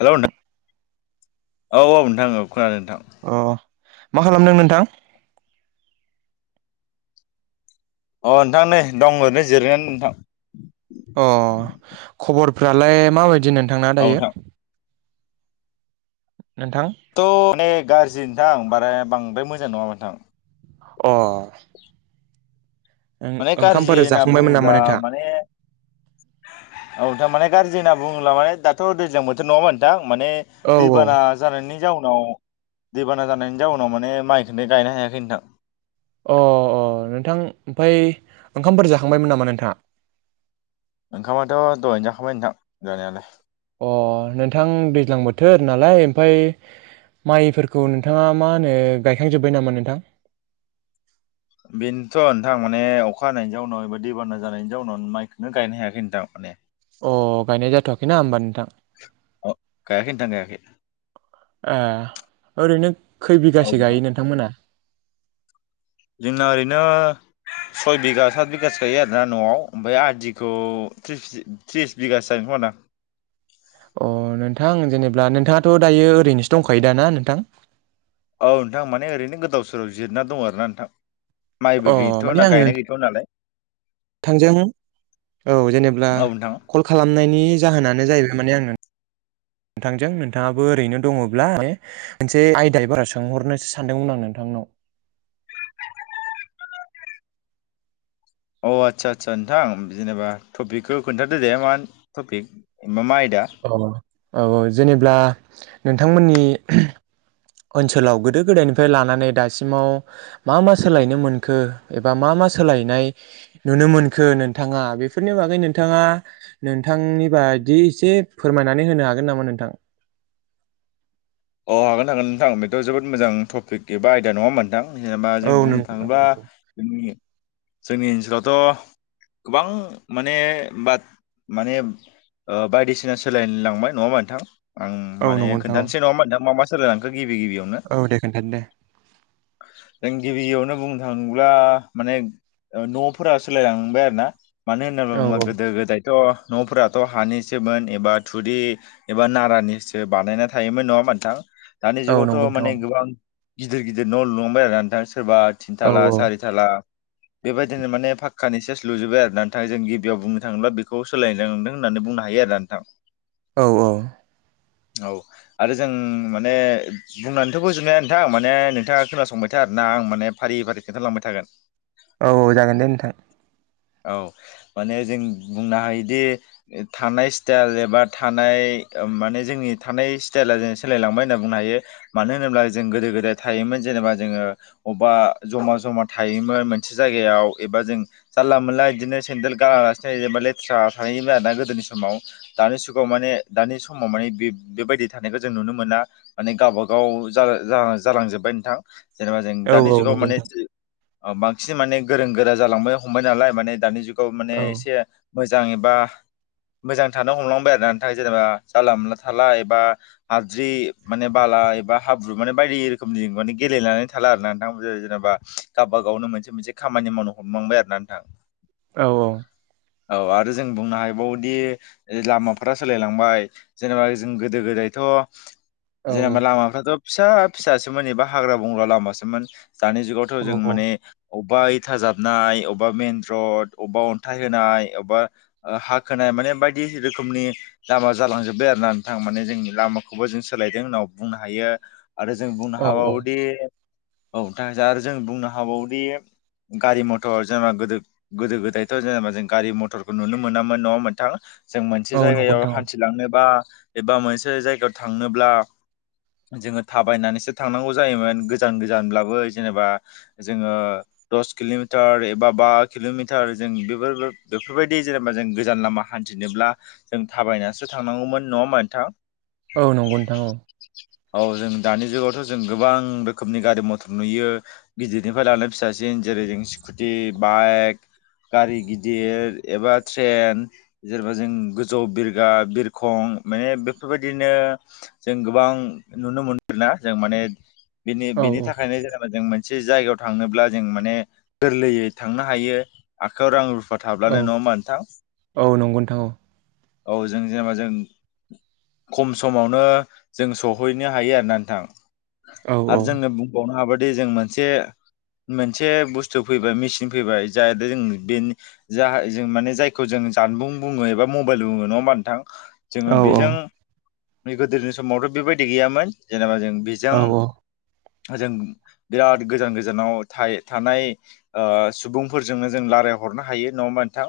हेल' नोंथां औ औ नोंथां खोनादों नोंथां। अ मा खालामदों नोंथां? अ नोंथां नै दं ओरैनो जिरायनानै नोंथां। अ खबरफ्रालाय माबायदि नोंथांना औ दायो? नोंथां नोंथां थ' मे गाज्रि नोंथां बारा बांद्राय मोजां नङा नोंथां। अ माने गाज्रि ओंखामफोर होनना जाखांबायमोन नामा बुङोब्ला नोंथां माने औ थारमाने गारज्रि होनना बुङोब्ला माने दाथ' दैजां बोथोर नङामोनोंथां माने औ दैबाना जानायनि जाउनाव दैबाना जानायनि जाउनाव माने माइखौनो गायनो हायाखै नोंथां। अ अ नोंथां ओमफ्राय ओंखामफोर जाखांबायमोन नामा नोंथाङा? ओंखामाथ' दहायनो जाखाबाय नोंथां जानायालाय। अ नोंथां दैज्लां बोथोर नालाय ओमफाय माइफोरखौ नोंथाङा मा होनो गायखांजोबबाय नामा नोंथां? बेनोथ' नोंथां माने अखा हानायनि जाउनाव एबा दैबाना जानायनि उनाव माइखौनो गायनो हायाखै नोंथां माने अ गायनाय जाथ'वाखैना होमबा नोंथां। अ गायाखै नोंथां गायाखै। ए ओरैनो खै औ बिगासो नोंथां गायो नोंथांमोना? जोंना ओरैनो सय बिगा सात बिगासो गायो आरोना न'आव ओमफ्राय आदिखौ थ्रिस बिगासो जागोन खोमादां। [inaudible] अ' नोंथां जेनेबा नोंथाङाथ' दायो ओरैनोसो दंखायो दाना नोंथां? औ नोंथां माने ओरैनो गोदाव सोराव जिरायना दङ आरोना नोंथां। अ माइबो गैथ' ना गायनाय गैथावा नालाय थांजागोन औ जेनेबा औ नोंथां कल खालामनायनि जाहोनानो जाहैबाय माने आंङो [inaudible] नोंथांजों नोंथाङाबो ओरैनो दङब्ला माने मोनसे आयदाय बारा सोंहरनोसो सानदोंमोन आं नोंथांनाव। [inaudible] अ' आदसा आदसा नोंथां जेनेबा टपिकखौ खोन्थादो दे मा टपिक एबा मा आय अ' औ औ जेनेब्ला नोंथांमोननि ओनसोलाव गोदो गोदायनिफ्राय लानानै दासिमाव मा मा सोलायनो मोनखो एबा मा मा सोलायनाय नुनो मोनखो नोंथाङा बेफोरनि बागै नोंथाङा नोंथांनि बायदि एसे फोरमायनानै होनो हागोन नामा नोंथां। अ' हागोन हागोन नोंथां बेथ' जोबोद मोजां टपिक एबा आयदा नङाओमबा नोंथां। जेनेबा औ जों नों बुंनो थाङोब्ला जोंनि ओनसोलावथ' गोबां माने बा माने बायदिसिना सोलायलांबाय नङा होमबा नोंथां? आं औ माने नंगौ नोंथां औ खोनथानोसै नङा होनबा नोंथां मा मा सोलायलांखो गिबि गिबियावनो औ दे खोन्थानो दे। जों गिबियावनो बुंनो थाङोब्ला माने न'फोरा सोलायलांबाय आरोना मानो होननानै औ बुङोबा औ गोदो गोदाय थ' न'फोराथ' हानिसोमोन एबा थुरि एबा नारानिसो बानायना थायोमोन नङा होमबा नोंथां दानि औ नंगौ जुगावथ' नोंथां माने गोबां गिदिर गिदिर न' लुलांबाय आरो ना नोंथां। सोरबा थिन औ थाला औ। सारि थाला बेबायदिनो माने पाक्कानि सेस लुजोबबाय आरो नोंथां जों गिबियाव बुंनो थाङोब्ला बेखौ सोलायनाय नुदों होननानै बुं बुंनो हायो आरोना नोंथां। औ औ औ आरो जों माने बुंनानैथ' फोजोबनो हाया नोंथां माने नोंथाङा खोनासंबाय था आरोना आं माने फारि फारि खिन्थालांबाय थागोन औ औ जागोन दे नोंथां। औ माने जों बुंनो हायोदि थानाय स्टाइल एबा थानाय माने जोंनि थानाय स्टाइला जोंनि सोलायलांबाय होनना बुंनो हायो। मानो होनोब्ला जों गोदो गोदाय थायोमोन जेनबा जोङो अबेबा जमा जमा थायोमोन मोनसे जायगायाव एबा जों जानला मोनला बिदिनो सेन्देल गानालासिनो लथ्रा थायोमोन आरो ना गोदोनि समाव दानि जुगाव माने दानि समाव बेबायदि थानायखौ जों नुनो मोना माने गावबा गाव जाला -जाला जालांजोबबाय नोंथां। जेनेबा जों औ दानि औ जुगाव नंगौ माने नोंथां बांसिन माने गोरों गोरा जालांनो हमबाय नालाय माने दानि जुगाव माने औ एसे मोजां एबा मोजां थानो हमलांबाय आरोना नोंथां जेनेबा जानला मानला थाला एबा हाद्रि माने बाला एबा हाब्रु माने बायदि रोखोमनि माने गेलेनानै थाला आरो ना नोंथां जेनेबा गावबा गावनो मोनसे मोनसे खामानि मावनो हमलांबाय आरोना नोंथां। औ औ औ आरो जों बुंनो हाबावोदि लामाफोरा सोलायलांबाय जेनेबा जों गोदो गोदाय थ' औ जेनेबा लामाफ्राथ' फिसा फिसासोमोन एबा हाग्रा बंग्रा लामासोमोन। दानि जुगावथ' जों माने अबेबा इथा जाबनाय अबेबा मेन रड अबेबा अन्थाइ होनाय अबेबा हा खोनाय माने बायदि रोखोमनि लामा जालांजोबबाय आरो ना नोंथां माने जोंनि लामाखौबो जों सोलायदों उनाव बुंनो हायो आरो जों औ बुंनो औ हाबावोदि औ नोथां जा आरो जों बुंनो हाबावोदि गारि मथर जेनेबा गोदो गोदो गोदायथ' जेनेबा जों गारि मथरखौ नुनो मोनामोन न'आव मोनथां जों औ मोनसे नंगौ जायगायाव नोंथां हान्थिलांनोबा एबा मोनसे जायगायाव थांनोब्ला जोङो थाबायनानैसो थांनांगौ जायोमोन गोजान गोजानब्लाबो जेनेबा जोङो दस किल'मिटार एबा बा किल'मिटार जों बेफोर बेफोरबायदि जेनेबा जों गोजान लामा हान्थिनोब्ला जों थाबायनासो थांनांगौमोन नङा मोनोनोंथां औ नंगौ नोंथां औ औ जों दानि जुगावथ' जों गोबां रोखोमनि गारि मथर नुयो गिदिरनिफ्राय लानानै फिसासिन जेरै जों स्कुटि बाइक गारि गिदिर एबा ट्रेन जेनेबा जों गोजौ बिरग्रा बिरखं माने बेफोरबायदिनो जों गोबां नुनो मोनोना जों माने बेनि औ बेनि औ थाखायनो जेनेबा जों मोन मोनसे जायगायाव थांनोब्ला जों माने गोरलैयै थांनो हायो आखायाव रां रु सा औ थाब्लानो नङा नोंथां औ नंगौ नोंथां औ जों जेनेबा जों खम समावनो जों सहैनो हायो आरोना नोंथां औ औ आरो जोङो बुंबावनो हाबायदि जों मोनसे मोनसे बुस्थु फैबाय मेचिन फैबाय जाहाथे जों बेनि जायजों माने जायखौ जों जानबुं एबा मबाइल बुङो नङा होनबा नोंथां औ जोङो बेजों गोदोनि समावथ' बेबायदि गैयामोन जेनेबा जों औ बेजों जों बिराद गोजान गोजानाव थानाय ओ सुबुंफोरजोंनो जों लाराय हरनो हायो नङा होमबा नोंथां?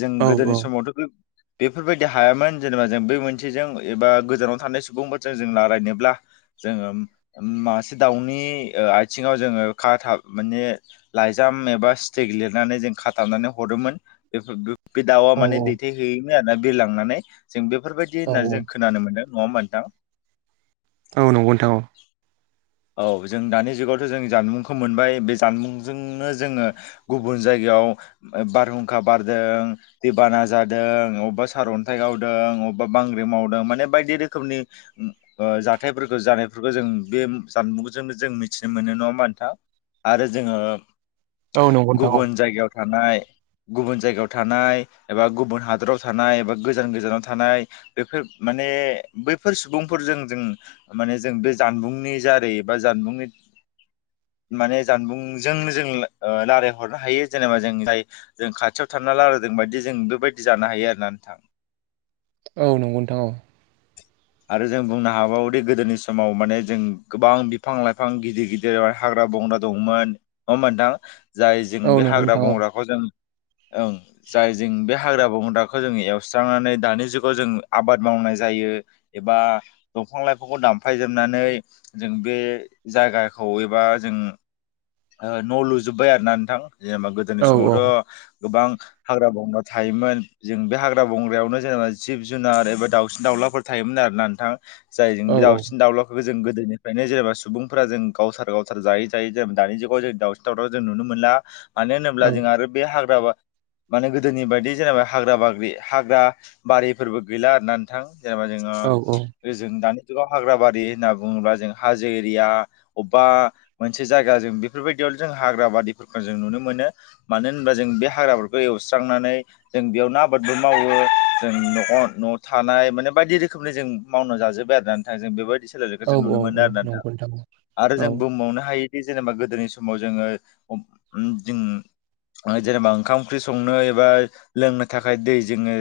जों औ गोदोनि समावथ' बेफोरबायदि हायामोन जेनेबा जों बे मोनसे जों एबा गोजानाव थानाय सुबुंफोरजों जों रायलायनोब्ला जोङो मासे दाउनि ओ आथिङाव जोङो खा थाब माने लाइजाम एबा सिथिग लिरनानै जों खाथाबनानै हरोमोन बे बे दाउआ औ माने औ दैथायहैयोमोन आरोना बिरलांनानै जों बेफोरबायदि औ होननानै जों खोनानो मोनदों नङा होमबा नोंथां? औ नंगौ नोंथां औ औ जों दानि जुगावथ' जों जानबुंखौ मोनबाय बे जानबुंजोंनो जोंङो गुबुन जायगायाव बारहुंखा बारदों दैबाना जादों अबेबा सारअन्थाइ गावदों बबेबा बांग्रि मावदों माने बायदि रोखोमनि ओ जाथायफोरखौ जानायफोरखौ जों बे जानबुंजोंनो जों मिथिनो मोनो नङा होमबा नोंथां आरो जोङो औ नंगौ नोंथां गुबुन जायगायाव थानाय गुबुन जायगायाव थानाय एबा गुबुन हादराव थानाय एबा गोजान गोजानाव थानाय बेफोर बैफोर सुबुंफोरजों जों मान जों बे जानबुंनि जा बा जानबुंनि [inaudible] [unintelligible] माने जानबुंजोंनो जों रायलायहरनो हायो जेनेबा जों जाय जों खाथियाव थानना रालाय दि जों बायदि जों बेबायदि जानो हायो आरोना नोंथां। औ नंगौ नोंथां औ आरो जों बुंनो हाबावोदि गोदोनि समाव माने जों गोबां बिफां लाइफां गिदिर गिदिर हाग्रा हाग्रा बंग्रा दंमोन नङा मोनथां जाय जों औ बे नंगौ हाग्रा नोंथां बंग्राखौ जों ओं जाय जों बे हाग्रा बंग्राखौ जों एवस्रांनानै दानि जुगाव जों आबाद मावनानै जायो एबा दंफां लाइफांखौ दानफायजोबनानै जों बे जायगाखौ एबा जों [inaudible] [unintelligible] न' लुजोब्बाय आरो ना नोंथां जेनेबा गोदोनि औ औ समावथ' गोबां हाग्रा बंग्रा थायोमोन जों बे हाग्रा बंग्रायावनो जेनेबा जिब जुनार एबा दाउसिन दाउलाफोर थायोमोन आरोना नोंथां जायजों औ बे दाउसिन दाउलाफोरखो जों गोदोनिफ्रायनो जेनेबा सुबुंफोरा जों गावथार गावथार जायै जायै जेनेबा दानि जुगाव जों दावसिन दावलाखो जों नुनो मोनला मानो होनोब्ला औ जों आरो बे हाग्रा बा माने गोदोनि बायदि जेनेबा हाग्रा बाग्रि हाग्रा बारिफोरबो गैला आरोना नोंथां जेनेबा जोङो औ ओजों दानि हाग्राबारि होनना बुङोब्ला जों हाजो एरिया अबबा मोनसे जायगा जों बेफोरबायदियाव फोरजों हाग्रा बारिफोरखौ जों नुनो मोनो मानो होनोबा जों बे हाग्राफोरखौ एवस्रांनानै जों बेयाव फुना आबादबो मावो जों न नआव थानाय माने। बायदि रोखोमनि जों मावना जाजोब्बाय आरो नोंथां जों बेबायदि सोलायनायखौ औ जों नुनो मोनो आरो नोंथां आरो औ जों बुंबावनो हायो। बे जेनेबा गोदोनि समाव जोङो अ उम जों। जेनेबा ओंखाम ओंख्रि संनो एबा लोंनो थाखाय दै जोङो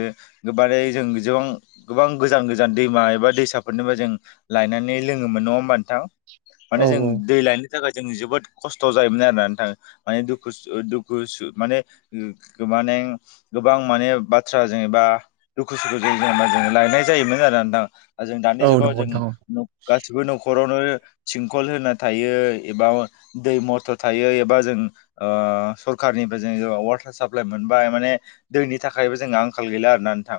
गोबारै जों जौ गोबां गोबां गोजान गोजान दैमा एबा दैसाफोरनिबा जों लायनानै लोङोमोन नङा होमबा नोंथां? औ माने जों दै लायनो थाखाय जों जोबोद खस्थ जायोमोन आरोना नोंथा माने दुखु दुखु सु माने माने गोबां माने बाथ्रा जेनेबा दुखु सुखुजों जेनेबा जों। लायनाय जायोमोन आरो नोंथां जों दानि औ जुगाव नंगौ नोंथां जों गासिबो नख खरावनो थिंखल होना थायो एबा दै मथर थायो एबा जों ओ सरखारनिफ्राय जों वाटार साप्लाइ मोनबाय माने दैनि थाखायबो जोंहा आंखाल गैला आरो ना नोंथां।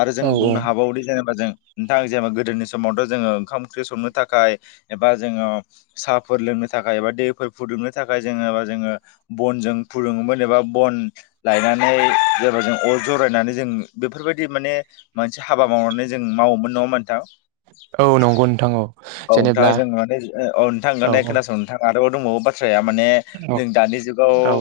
आरो जों औ औ बुंनो हाबावोदि जेनेबा जों नोंथां जेनेबा गोदोनि समावथ जोङो ओंखाम ओंख्रि संनो थाखाय एबा जोङो साफोर लोंनो। थाखाय दैफोर फुदुंनो थाखाय जाङो जोङो बन फुदुङोमोन एबा बन गायनानै जेनबा जों अ जरायनानै जों बेफोरबायदि माने। मोनसे हाबा मावनानै जों मावोमोन नङाहोमबा नोंथां? औ नंगौ नोंथां औ औ जेनेब्ला नोंथाङा जों माने औ नोंथां दे खोनासं नोंथाङा आं दाबो दंबावो बाथ्राया माने औ जों दानि जुगाव औ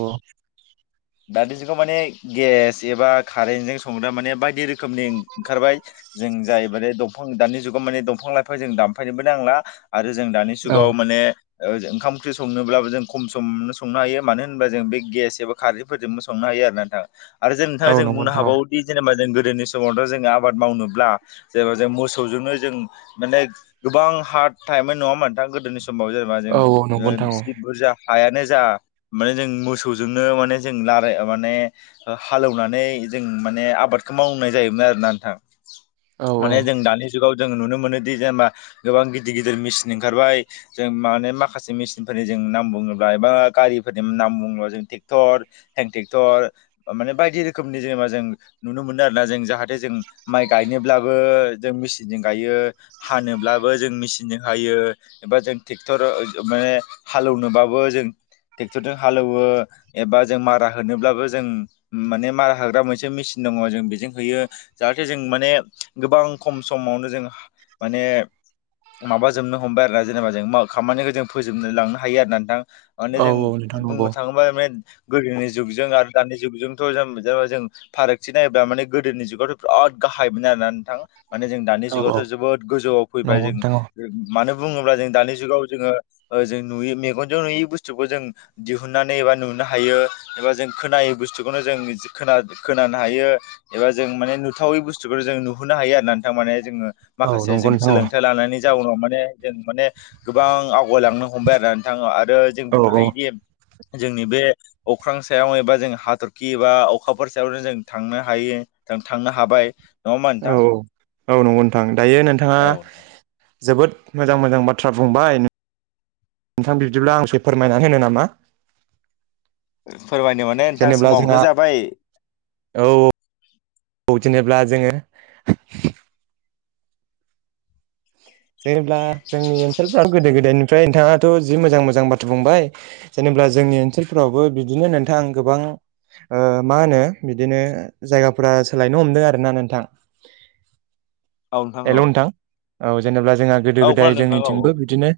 दानि जुगाखौ माने गेस एबा कारेन्टजों संग्रा माने बायदि रोखोमनि। ओंखारबाय जों जाय माने दंफां दानि जुगाव माने दंफां लाइफां जों दानफायनोबो नांला। आरो जों दानि औ जुगाव माने ओ ओंखाम ओंख्रि संनोब्लाबो जों खम समनो संनो हायो मानो होनबा जों बे गेस एबा खारैफोरजोंबो संनो हा यो आरोना नोंथां आरो जों नोंथाङा औ जों नंगौ बुंनो नोंथां औ हाबावोदि जेनेबाों गोदोनि समावथ जों जों आबाद मावनोब्ला जेनबा जों मोसौजोंनो जों माने गोबां हार्ड थायोमोन नङा [unintelligible] गोदोनि‌‌ समाव जों औ औ नंगौ नोंथां औ बिसि बुरजा हायानो जा माने जों मोसौजोंनो माने जों लाराय माने हालेवनानै। जों माने आबादखौ मावनाय जायोन आरोना नोंथां औ माने जों दानि जुगाव जों नुनो मोनोदि जेनेबा गोबां गिदिर गिदिर मेचिन ओंखारबाय जों माने माखासे मेसिनफोरनि जों। नाम बुङोब्ला एबा गारिफोरनि नाम बुङोब्ला टेकटर हेनटेकटर उम माने बायदि जि रोखोमनि जेनेबा जों नुनो मोनो आरोना जों जाहाथे जों। माइ गायनोब्लाबो जों मेचिनजों गायो हानोब्लाबो जों मेचिनजों हायो एबा जों ट्रेक्टर माने हालोवनोबाबो जों ट्रेक्टरजों हालोवो एबा जों मारा होनोब्लाबो जों माने मारा होग्रा मोनसे मेसिन। दङ जों बेजों होयो। जाहाथे जों माने गोबां खम समावनो जों माने। माबाजोबनो हमबाय आरोना जेनेबा जों खामानिखौ जों फोजोबनो लांनो हायो आरो ना नोंथां माने औ जों नोंथां नंगौ बुंनो थाङोबा माने। गोदोनि जुगजों आरो दानि जुगजोंथ जों जेन जों फारागथि नायोब्ला माने गोदोनि जुगावथ बिराद गाहाय मोन आरोना नोंथां माने जों दानि औ जुगावथ औ जोबोद गोजौआव फैबाय नंगौ जों नोंथां औ मानो। बुङोब्ला जों दानि जुगाव जोङो जों नुयै मेगन ज नुयै बुस्थुखौ जों दिहुननानै एबा नुनो। हायो एबा जों खोनायो बुस्थुखौनो जों खोनानो हायो एबा जों माने नु। जाथावै बुस्थुखौ जों नुहनो हायो आरो नोंथां माने जों औ माखासे नंगौ जों नोंथां औ सोलोंथाइ लानानै जाउनाव माने ने जों माने गोबां आवगायलांनो हमबाय आरोना नोंथां ओ आरो जों औ बुंनो औ हायोदि जोंनि बे अख्रां सायाव एबा जों हाथरखि एबा अखाफोर सायावनो जों थांनो हायो। जों थांनो हाबाय। होमबा औ नोंथां औ औ नंगौ नोंथां दायो नोंथाङा औ जोबोद मोजां मोजां बाथ्रा बुंबाय। नोंथां बिब्दिब्ला आं एसे फोरमायनानै होनो नामा? फोरमायनो माने नोंथां जेनेबा समाबोथ' जोंहा जाबाय औ औ जेनेबा जोङो जेनेब्ला जोंनि ओनसोलफ्राव गोदो गोदायनिफ्राय नोंथाङाथ' जि मोजां मोजां बाथ्रा बुंबाय जेनेब्ला जोंनि ओनसोलफोरावबो बिदिनो नोंथां आं गोबां ओ मा होनो बिदिनो जायगाफोरा सोलायनो हमदों आरोना नोंथां। औ नोंथां औ। औ जेनेबा जोंहा गोदो औ गोदाय खोनादों नोंथां औ जोंनिथिंबो बिदिनो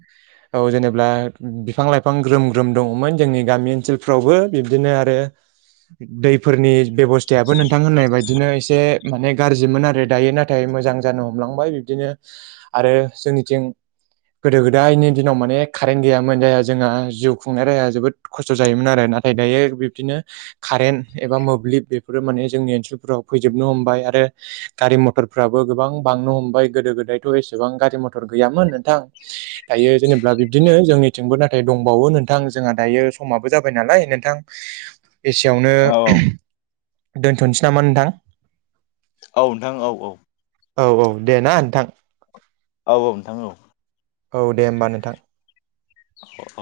औ जेनेब्ला बिफां लाइफां ग्रोम ग्रोम दङमोन जोंनि गामि ओनसोलफ्रावबो बिबदिनो आरो दैफोरनि बेबस्थायाबो नोंथां होननाय बायदिनो एसे माने गाज्रिमोन आरो दायो नाथाय मोजां जानो हमलांबाय बिबदिनो आरो जोंनिथिं गोदो गोदायनि दिनाव माने कारेन्ट गैयामोन जायहा जोंहा जिउ खुंनाय राया जोबोद खस्थ' जायोमोन आरो। नाथाय दायो बिब्दिनो कारेन्ट एबा मोब्लिब बेफोरो माने जोंनि ओनसोलफोराव फैजोबनो हमबाय आरो ओ गारि मथरफ्राबो गोबां बांनो हमबाय गोदो गोदायथ' एसेबां गारि मथर गैयामोन नोंथां दायो जेनेब्ला बिदिनो ओ जोंनिथिंबो नाथाय दंबावो नोंथां जोंहा दायो समाबो जाबाय नालाय नोंथां एसेयावनो औ दोनथ'सै नामा नोंथां? औ नोंथां औ औ। औ औ दे ना नोंथां। औ औ नोंथां औ। औ दे होमबा नोंथां।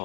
औ।